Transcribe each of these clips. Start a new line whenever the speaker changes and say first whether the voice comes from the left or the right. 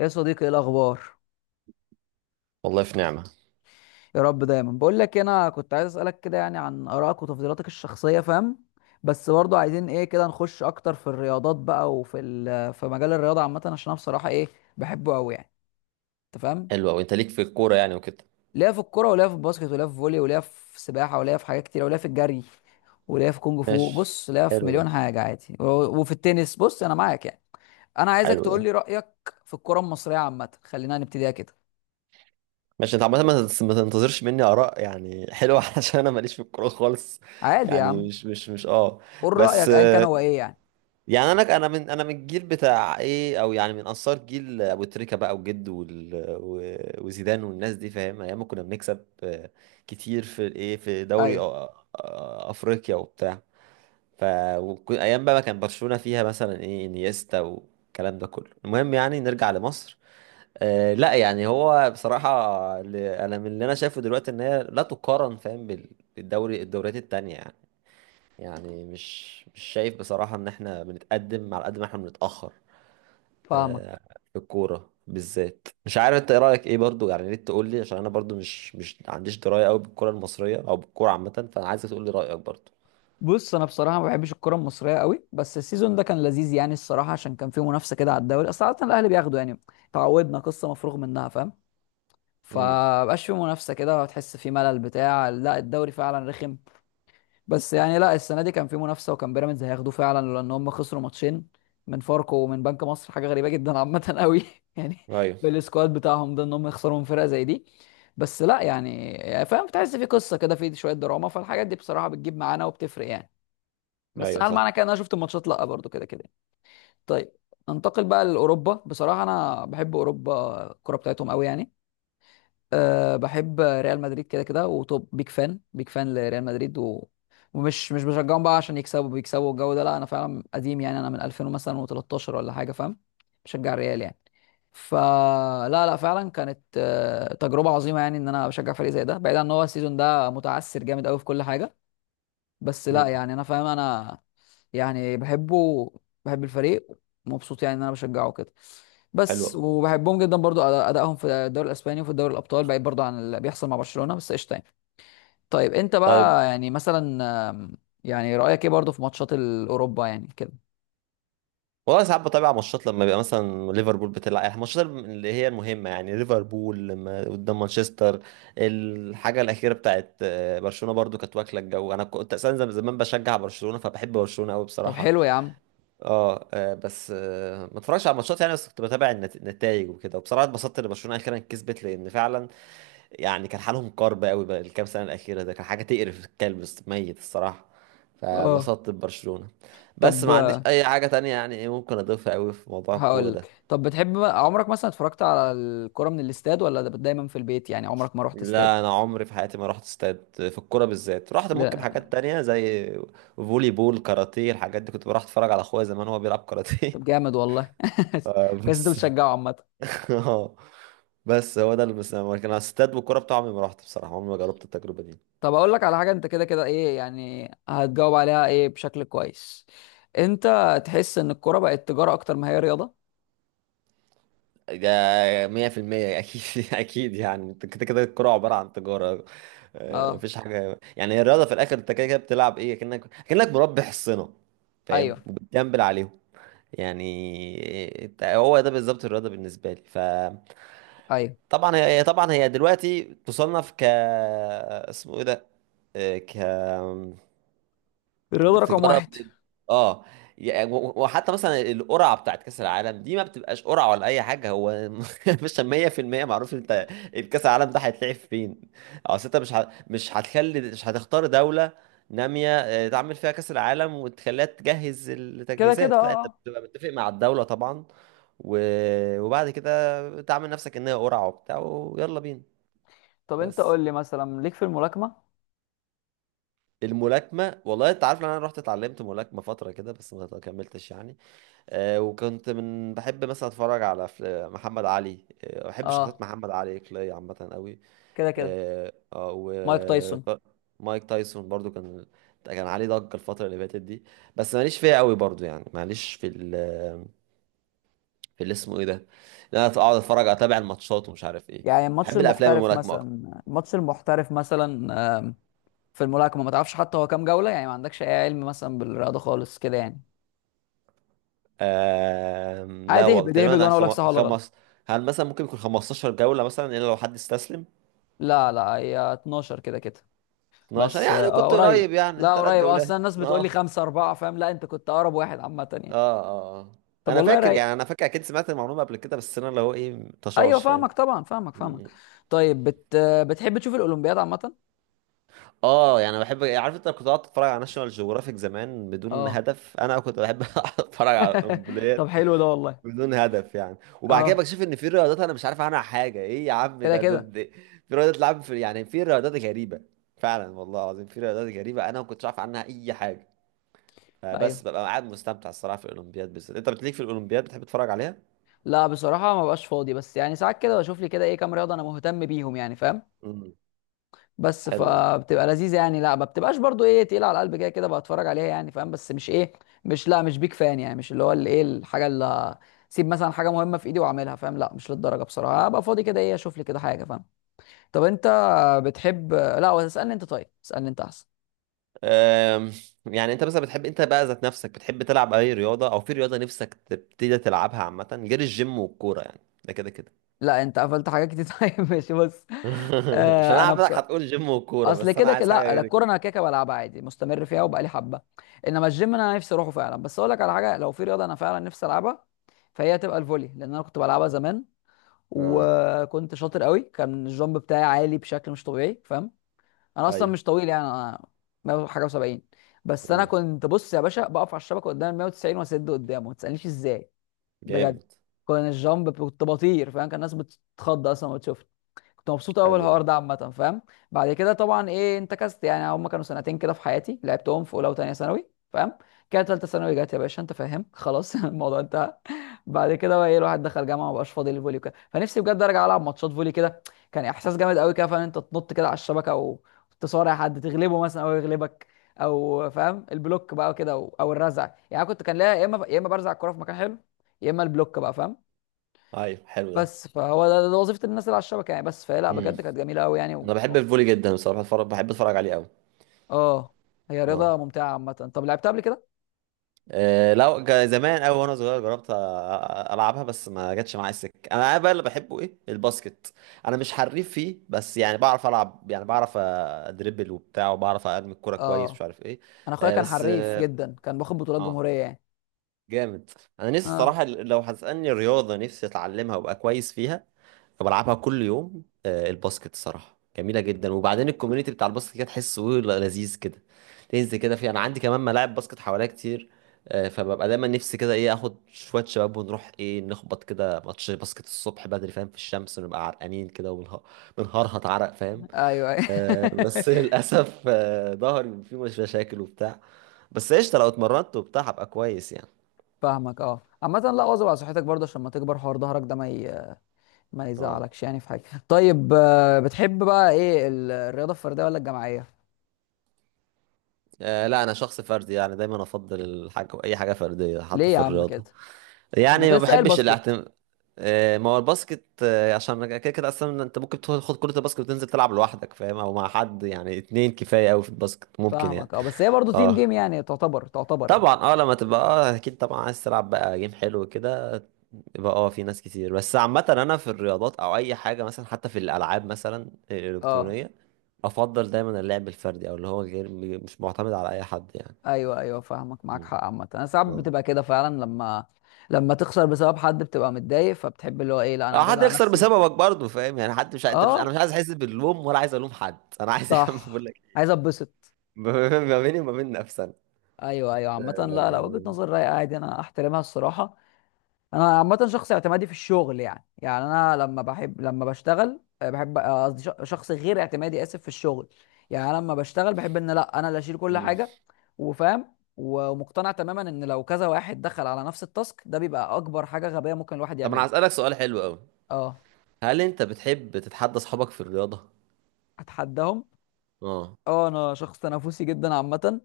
left: يا صديقي ايه الاخبار؟
right: والله في نعمة.
left: يا رب دايما. بقول لك إيه، انا كنت عايز اسالك كده يعني عن ارائك وتفضيلاتك الشخصيه، فاهم؟ بس برضو عايزين ايه، كده نخش اكتر في الرياضات بقى وفي في مجال الرياضه عامه، عشان انا بصراحه ايه، بحبه قوي يعني. انت فاهم؟
right: حلو أوي، أنت ليك في الكورة يعني وكده.
left: ليا في الكوره وليا في الباسكت وليا في فولي وليا في سباحه وليا في حاجات كتير وليا في الجري وليا في كونج فو.
right: ماشي.
left: بص، ليا في
right: حلو
left: مليون
right: ده.
left: حاجه عادي وفي التنس. بص انا معاك يعني. انا عايزك
right: حلو
left: تقول
right: ده.
left: لي رايك في الكوره المصريه عامه، خلينا نبتديها كده.
right: ماشي. أنت عامة ما تنتظرش مني آراء يعني حلوة علشان أنا ماليش في الكورة خالص.
left: عادي يا
right: يعني
left: عم،
right: مش.
left: قول
right: بس
left: رايك ايا كان
right: آه،
left: هو ايه يعني.
right: يعني أنا من الجيل بتاع إيه، أو يعني من أنصار جيل أبو تريكة بقى وجد وزيدان والناس دي، فاهم؟ أيام ما كنا بنكسب كتير في الإيه، في دوري
left: ايوه،
right: أفريقيا وبتاع. ف ايام بقى ما كان برشلونة فيها مثلا ايه انيستا والكلام ده كله. المهم يعني نرجع لمصر. آه لا، يعني هو بصراحة، انا من اللي انا شايفه دلوقتي ان هي لا تقارن، فاهم؟ بالدوري، الدوريات التانية يعني. يعني مش شايف بصراحة ان احنا بنتقدم على قد ما احنا بنتأخر.
left: فاهمك.
right: آه. في الكورة بالذات، مش عارف انت ايه رأيك ايه برضو، يعني يا ريت تقول لي، عشان انا برضو مش عنديش دراية قوي بالكرة المصرية او بالكورة عامة، فانا عايزك تقول لي رأيك برضو.
left: بص انا بصراحه ما بحبش الكره المصريه قوي، بس السيزون ده كان لذيذ يعني الصراحه، عشان كان فيه منافسه كده على الدوري، اصل عاده الاهلي بياخدوا يعني. تعودنا قصه مفروغ منها، فاهم؟
right: امم.
left: فمبقاش فيه منافسه كده، وتحس فيه ملل بتاع، لا الدوري فعلا رخم. بس يعني لا، السنه دي كان فيه منافسه، وكان بيراميدز هياخدوه فعلا، لان هم خسروا ماتشين من فاركو ومن بنك مصر، حاجه غريبه جدا عامه قوي يعني،
right: ايوه.
left: بالسكواد بتاعهم ده، ان هم يخسروا من فرقه زي دي. بس لا يعني، يعني فاهم، بتحس في قصه كده، في شويه دراما، فالحاجات دي بصراحه بتجيب معانا وبتفرق يعني. بس
right: ايوه
left: هل
right: صح.
left: معنى كده ان انا شفت الماتشات؟ لا، برضو كده كده. طيب، ننتقل بقى لاوروبا. بصراحه انا بحب اوروبا، الكوره بتاعتهم قوي يعني. أه، بحب ريال مدريد كده كده، وطب بيك فان لريال مدريد ومش مش بشجعهم بقى عشان يكسبوا، بيكسبوا الجو ده. لا انا فعلا قديم يعني، انا من 2000 مثلا و13 ولا حاجه، فاهم؟ بشجع الريال يعني. فلا لا لا، فعلا كانت تجربه عظيمه يعني ان انا بشجع فريق زي ده، بعيد عن ان هو السيزون ده متعثر جامد قوي في كل حاجه. بس لا يعني، انا فاهم. انا يعني بحبه، بحب الفريق. مبسوط يعني ان انا بشجعه كده.
right: حلو
left: بس
right: أوي.
left: وبحبهم جدا برضو، ادائهم في الدوري الاسباني وفي دوري الابطال، بعيد برضو عن اللي بيحصل مع برشلونة، بس قشطه يعني. طيب انت
right: طيب.
left: بقى يعني مثلا، آم، يعني رايك ايه برضو في ماتشات الاوروبا يعني كده؟
right: والله ساعات بتابع ماتشات لما بيبقى مثلا ليفربول بتلعب، يعني الماتشات اللي هي المهمة، يعني ليفربول لما قدام مانشستر. الحاجة الأخيرة بتاعت برشلونة برضو كانت واكلة الجو. أنا كنت أساسا زمان بشجع برشلونة، فبحب برشلونة أوي
left: طب
right: بصراحة.
left: حلو يا عم.
right: أه آه، بس آه، ما اتفرجش على الماتشات يعني، بس كنت بتابع النتائج وكده، وبصراحة اتبسطت إن برشلونة أخيرا كسبت، لأن فعلا يعني كان حالهم كرب قوي بقى. الكام سنة الأخيرة ده كان حاجة تقرف الكلب، ميت الصراحة.
left: اه،
right: فبسطت ببرشلونة. بس ما عنديش
left: طب
right: أي حاجة تانية يعني إيه ممكن أضيفها قوي في موضوع الكورة
left: هقول
right: ده.
left: لك، طب بتحب، عمرك مثلا اتفرجت على الكرة من الاستاد، ولا ده دايما في البيت يعني؟ عمرك ما رحت استاد؟
right: لا، أنا عمري في حياتي ما رحت استاد في الكورة بالذات. رحت ممكن
left: لا.
right: حاجات تانية زي فولي بول، كاراتيه، الحاجات دي، كنت بروح أتفرج على أخويا زمان وهو بيلعب كاراتيه.
left: طب جامد والله كويس، انت
right: بس
left: بتشجعه عامة.
right: آه، بس هو ده اللي بس، لكن على الاستاد والكورة بتاعه عمري ما رحت بصراحة، عمري ما جربت التجربة دي.
left: طب اقول لك على حاجه، انت كده كده ايه يعني، هتجاوب عليها ايه بشكل كويس. انت تحس ان الكوره بقت تجاره اكتر ما هي رياضه؟
right: ده 100% اكيد اكيد يعني، انت كده كده الكوره عباره عن تجاره.
left: اه.
right: مفيش حاجه يعني، هي الرياضه في الاخر انت كده كده بتلعب ايه، كأنك مربي حصنه،
left: ايوه،
right: فاهم؟ وبتجنبل عليهم يعني. هو ده بالظبط الرياضه بالنسبه لي.
left: ايوه.
right: طبعا طبعا هي دلوقتي تصنف اسمه ايه ده، آه، ك
left: الرياضه رقم
right: التجاره
left: واحد
right: اه يعني، و- و- وحتى مثلا القرعه بتاعت كاس العالم دي ما بتبقاش قرعه ولا اي حاجه، هو مش 100% معروف انت الكاس العالم ده هيتلعب فين. اصل انت مش هتخلي مش هتختار دوله ناميه، تعمل فيها كاس العالم وتخليها تجهز
left: كده كده. اه،
right: التجهيزات، لا انت
left: آه.
right: بتبقى متفق مع الدوله طبعا، و... وبعد كده تعمل نفسك ان هي قرعه وبتاع ويلا بينا.
left: طب انت قول
right: بس.
left: لي، مثلا ليك في الملاكمه؟
right: الملاكمه، والله انت عارف ان انا رحت اتعلمت ملاكمه فتره كده، بس ما كملتش يعني. وكنت من بحب مثلا اتفرج على محمد علي. بحب شخصيات
left: اه،
right: محمد علي كلاي عامه قوي.
left: كده كده
right: و
left: مايك تايسون.
right: مايك تايسون برضو كان، كان عليه ضجه الفتره اللي فاتت دي. بس ماليش فيها قوي برضو يعني، ماليش في في اللي اسمه ايه ده، ان انا اقعد اتفرج اتابع الماتشات ومش عارف ايه.
left: يعني الماتش
right: بحب الافلام
left: المحترف
right: الملاكمه اكتر.
left: مثلا، الماتش المحترف مثلا. آم، في الملاكمه ما تعرفش حتى هو كام جوله؟ يعني ما عندكش اي علم مثلا بالرياضه خالص كده يعني.
right: لا
left: عادي،
right: والله
left: اهبد
right: تقريبا
left: اهبد
right: أنا
left: وانا اقول لك صح ولا غلط.
right: خمس. هل مثلا ممكن يكون 15 جوله، مثلا الا لو حد استسلم؟
left: لا لا، هي 12 كده كده.
right: 12
left: بس اه
right: يعني كنت
left: قريب.
right: قريب، يعني
left: لا
right: ثلاث
left: قريب
right: جولات
left: اصلا، الناس بتقول لي
right: اه
left: خمسة أربعة فاهم، لا أنت كنت أقرب واحد عامة يعني.
right: اه اه. اه،
left: طب
right: انا
left: والله
right: فاكر
left: رايق.
right: يعني، انا فاكر اكيد سمعت المعلومه قبل كده، بس انا اللي هو ايه
left: أيوه
right: طشاش، فاهم.
left: فاهمك، طبعا فاهمك
right: م-
left: فاهمك. طيب بتحب تشوف الأولمبياد عامة؟
right: اه يعني بحب. عارف انت كنت قاعد اتفرج على ناشونال جيوغرافيك زمان بدون
left: اه.
right: هدف، انا كنت بحب اتفرج على
left: طب
right: القنبلات
left: حلو ده والله.
right: بدون هدف يعني، وبعد كده
left: اه،
right: بكتشف ان في رياضات انا مش عارف عنها حاجه، ايه يا عم
left: كده
right: ده, ده,
left: كده.
right: ده في رياضات لعب في، يعني في رياضات غريبه، فعلا والله العظيم في رياضات غريبه انا ما كنتش عارف عنها اي حاجه، بس
left: ايوه،
right: ببقى قاعد مستمتع الصراحه في الاولمبياد بالذات. انت بتليك في الاولمبياد، بتحب تتفرج عليها.
left: لا بصراحة ما بقاش فاضي، بس يعني ساعات كده بشوف لي كده ايه، كام رياضة انا مهتم بيهم يعني، فاهم؟
right: امم.
left: بس
right: حلو ده.
left: فبتبقى لذيذه يعني، لا ما بتبقاش برضو ايه تقيله على القلب، كده كده بتفرج عليها يعني، فاهم؟ بس مش ايه، مش بيك فان يعني، مش اللي هو اللي ايه، الحاجه اللي سيب مثلا حاجه مهمه في ايدي واعملها، فاهم؟ لا مش للدرجه، بصراحه ابقى فاضي كده ايه اشوف لي كده حاجه، فاهم؟ طب انت بتحب، لا هو اسالني انت، طيب اسالني انت احسن.
right: أم، يعني انت مثلا بتحب، انت بقى ذات نفسك بتحب تلعب اي رياضة، او في رياضة نفسك تبتدي تلعبها عامة، غير الجيم والكورة يعني، ده كده كده.
left: لا انت قفلت حاجات كتير طيب ماشي بص.
right: عشان
left: آه
right: انا
left: انا بص،
right: عارفك هتقول جيم والكورة،
left: اصل
right: بس انا
left: كده كده
right: عايز حاجة
left: لا لا،
right: غير
left: الكوره
right: كده.
left: انا كده كده بلعبها عادي، مستمر فيها
right: مم.
left: وبقالي حبه. انما الجيم انا نفسي اروحه فعلا. بس اقول لك على حاجه، لو في رياضه انا فعلا نفسي العبها، فهي هتبقى الفولي، لان انا كنت بلعبها زمان،
right: اه
left: وكنت شاطر قوي. كان الجامب بتاعي عالي بشكل مش طبيعي، فاهم؟ انا اصلا
right: ايوه.
left: مش طويل يعني، انا 100 حاجه و70. بس انا
right: مم.
left: كنت، بص يا باشا، بقف على الشبكه قدام ال 190 واسد قدامه، ما تسالنيش ازاي. بجد،
right: جامد.
left: كان الجامب، كنت بطير فاهم، كان الناس بتتخض اصلا وتشوف. كنت مبسوط قوي
right: حلو ده.
left: الحوار ده عامه، فاهم؟ بعد كده طبعا ايه، انتكست يعني، هم كانوا سنتين كده في حياتي، لعبتهم في اولى وثانيه ثانوي، فاهم؟ كده ثالثه ثانوي جت يا باشا، انت فاهم، خلاص الموضوع انتهى. بعد كده بقى ايه، الواحد دخل جامعه، مبقاش فاضي للفولي وكده، فنفسي بجد ارجع العب ماتشات فولي كده. كان احساس جامد قوي كده، فاهم، انت تنط كده على الشبكه وتصارع حد، تغلبه مثلا او يغلبك، او فاهم البلوك بقى كده، او الرزع يعني. أنا كنت، كان ليا يا اما برزع الكوره في مكان حلو، يا اما البلوك بقى، فاهم؟
right: ايوه حلو ده.
left: بس فهو ده وظيفة الناس اللي على الشبكة يعني. بس فهي لا
right: مم.
left: بجد كانت جميلة قوي يعني
right: انا بحب الفولي جدا بصراحة، بتفرج بحب اتفرج عليه قوي.
left: اه. هي
right: اه.
left: رياضة ممتعة عامة. طب لعبتها قبل كده؟
right: لو زمان قوي وانا صغير جربت العبها، بس ما جاتش معايا السكه. انا بقى اللي بحبه ايه، الباسكت. انا مش حريف فيه، بس يعني بعرف العب يعني، بعرف ادربل وبتاع، وبعرف ارمي الكوره كويس، مش
left: اه،
right: عارف ايه.
left: انا اخويا
right: آه،
left: كان
right: بس
left: حريف
right: اه
left: جدا، كان باخد بطولات
right: آه.
left: جمهورية يعني.
right: جامد. انا نفسي
left: اه.
right: الصراحه لو هتسالني رياضه نفسي اتعلمها وابقى كويس فيها، بلعبها كل يوم، الباسكت. الصراحه جميله جدا، وبعدين الكوميونتي بتاع الباسكت كده تحسه لذيذ كده، تنزل كده فيه. انا عندي كمان ملاعب باسكت حواليا كتير، فببقى دايما نفسي كده ايه اخد شويه شباب ونروح ايه نخبط كده ماتش باسكت الصبح بدري، فاهم، في الشمس، ونبقى عرقانين كده وبنه- بنهرهط عرق، فاهم.
left: ايوه ايوه
right: بس للاسف ظهري فيه مش مشاكل وبتاع، بس قشطه لو اتمرنت وبتاع هبقى كويس يعني.
left: فاهمك. اه عامة لا، واظب على صحتك برضه عشان ما تكبر حوار ظهرك ده، ما ما
right: اه.
left: يزعلكش يعني في حاجة. طيب بتحب بقى ايه الرياضة الفردية ولا الجماعية؟
right: لا انا شخص فردي، يعني دايما افضل الحاجه اي حاجه فرديه، حتى
left: ليه يا
right: في
left: عم كده؟
right: الرياضه.
left: ما
right: يعني
left: انت
right: ما
left: لسه قايل
right: بحبش
left: باسكت.
right: الاعتماد. ما هو الباسكت عشان كده كده اصلا انت ممكن تاخد كره الباسكت وتنزل تلعب لوحدك، فاهم، او مع حد يعني، اتنين كفايه قوي في الباسكت ممكن يعني.
left: فاهمك. اه بس هي برضه تيم
right: اه
left: جيم يعني، تعتبر تعتبر يعني.
right: طبعا. اه لما تبقى اه اكيد، طبعا عايز تلعب بقى جيم حلو كده يبقى اه في ناس كتير. بس عامه انا في الرياضات او اي حاجه مثلا، حتى في الالعاب مثلا
left: اه.
right: الالكترونيه، افضل دايما اللعب الفردي، او اللي هو غير، مش معتمد على اي حد
left: ايوه ايوه فاهمك، معاك
right: يعني.
left: حق. عامه انا ساعات
right: اه.
left: بتبقى كده فعلا لما، لما تخسر بسبب حد بتبقى متضايق، فبتحب اللي هو ايه، لا انا
right: او
left: هعتمد
right: حد
left: على
right: يخسر
left: نفسي.
right: بسببك برضه، فاهم يعني، حد مش ع- انت مش انا
left: اه
right: مش عايز احس باللوم ولا عايز الوم حد، انا عايز يا عم بقول
left: صح،
right: لك
left: عايز اتبسط.
right: ما بيني وما بين نفسنا.
left: ايوه ايوه. عامه لا لا، وجهه
right: آه،
left: نظر رايقه عادي، انا احترمها الصراحه. انا عامه شخص اعتمادي في الشغل يعني، يعني انا لما بحب، لما بشتغل بحب قصدي شخص غير اعتمادي، اسف، في الشغل يعني. انا لما بشتغل بحب ان لا انا اللي اشيل كل
right: مم.
left: حاجه، وفاهم ومقتنع تماما ان لو كذا واحد دخل على نفس التاسك ده، بيبقى اكبر حاجه غبيه ممكن الواحد
right: طب انا
left: يعملها.
right: هسألك سؤال حلو قوي.
left: اه،
right: هل انت بتحب تتحدى اصحابك في الرياضة؟
left: اتحداهم؟
right: اه.
left: اه انا شخص تنافسي جدا عامه،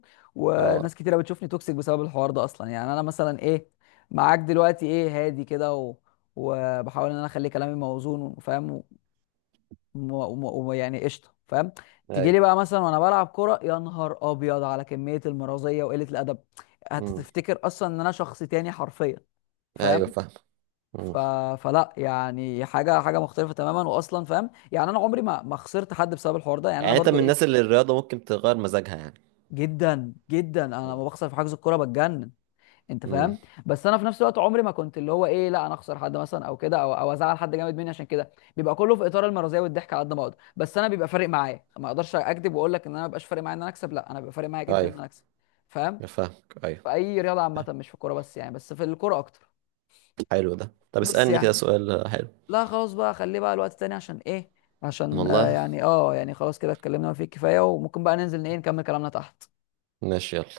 right: اه
left: وناس كتيره بتشوفني توكسيك بسبب الحوار ده اصلا. يعني انا مثلا ايه، معاك دلوقتي ايه، هادي كده وبحاول ان انا اخلي كلامي موزون، وفاهم، ويعني قشطه فاهم. تيجي لي
right: ايوه.
left: بقى مثلا وانا بلعب كوره، يا نهار ابيض على كميه المرازيه وقله الادب،
right: امم.
left: هتفتكر اصلا ان انا شخص تاني حرفيا،
right: ايوه
left: فاهم؟
right: فاهم. مم.
left: ف... فلا يعني حاجه، حاجه مختلفه تماما واصلا، فاهم؟ يعني انا عمري ما ما خسرت حد بسبب الحوار ده يعني، انا
right: يعني انت
left: برضو
right: من الناس
left: ايه،
right: اللي الرياضة ممكن تغير مزاجها يعني.
left: جدا جدا، انا لما بخسر في حجز الكوره بتجنن، انت
right: امم.
left: فاهم؟ بس انا في نفس الوقت عمري ما كنت اللي هو ايه، لا انا اخسر حد مثلا او كده، او ازعل حد جامد مني عشان كده. بيبقى كله في اطار المرضيه والضحك على قد ما اقدر، بس انا بيبقى فارق معايا، ما اقدرش اكذب واقول لك ان انا ما بيبقاش فارق معايا ان انا اكسب، لا انا بيبقى فارق معايا جدا ان
right: ايوه
left: انا اكسب، فاهم؟
right: فاهمك ايوه.
left: في اي رياضه عامه، مش في الكوره بس يعني، بس في الكوره اكتر.
right: حلو ده، طب
left: بس
right: اسألني كده
left: يعني
right: سؤال حلو.
left: لا، خلاص بقى، خليه بقى الوقت تاني عشان ايه، عشان
right: والله،
left: يعني اه يعني خلاص كده، اتكلمنا ما فيه الكفايه، وممكن بقى ننزل ايه نكمل كلامنا تحت.
right: ماشي يلا.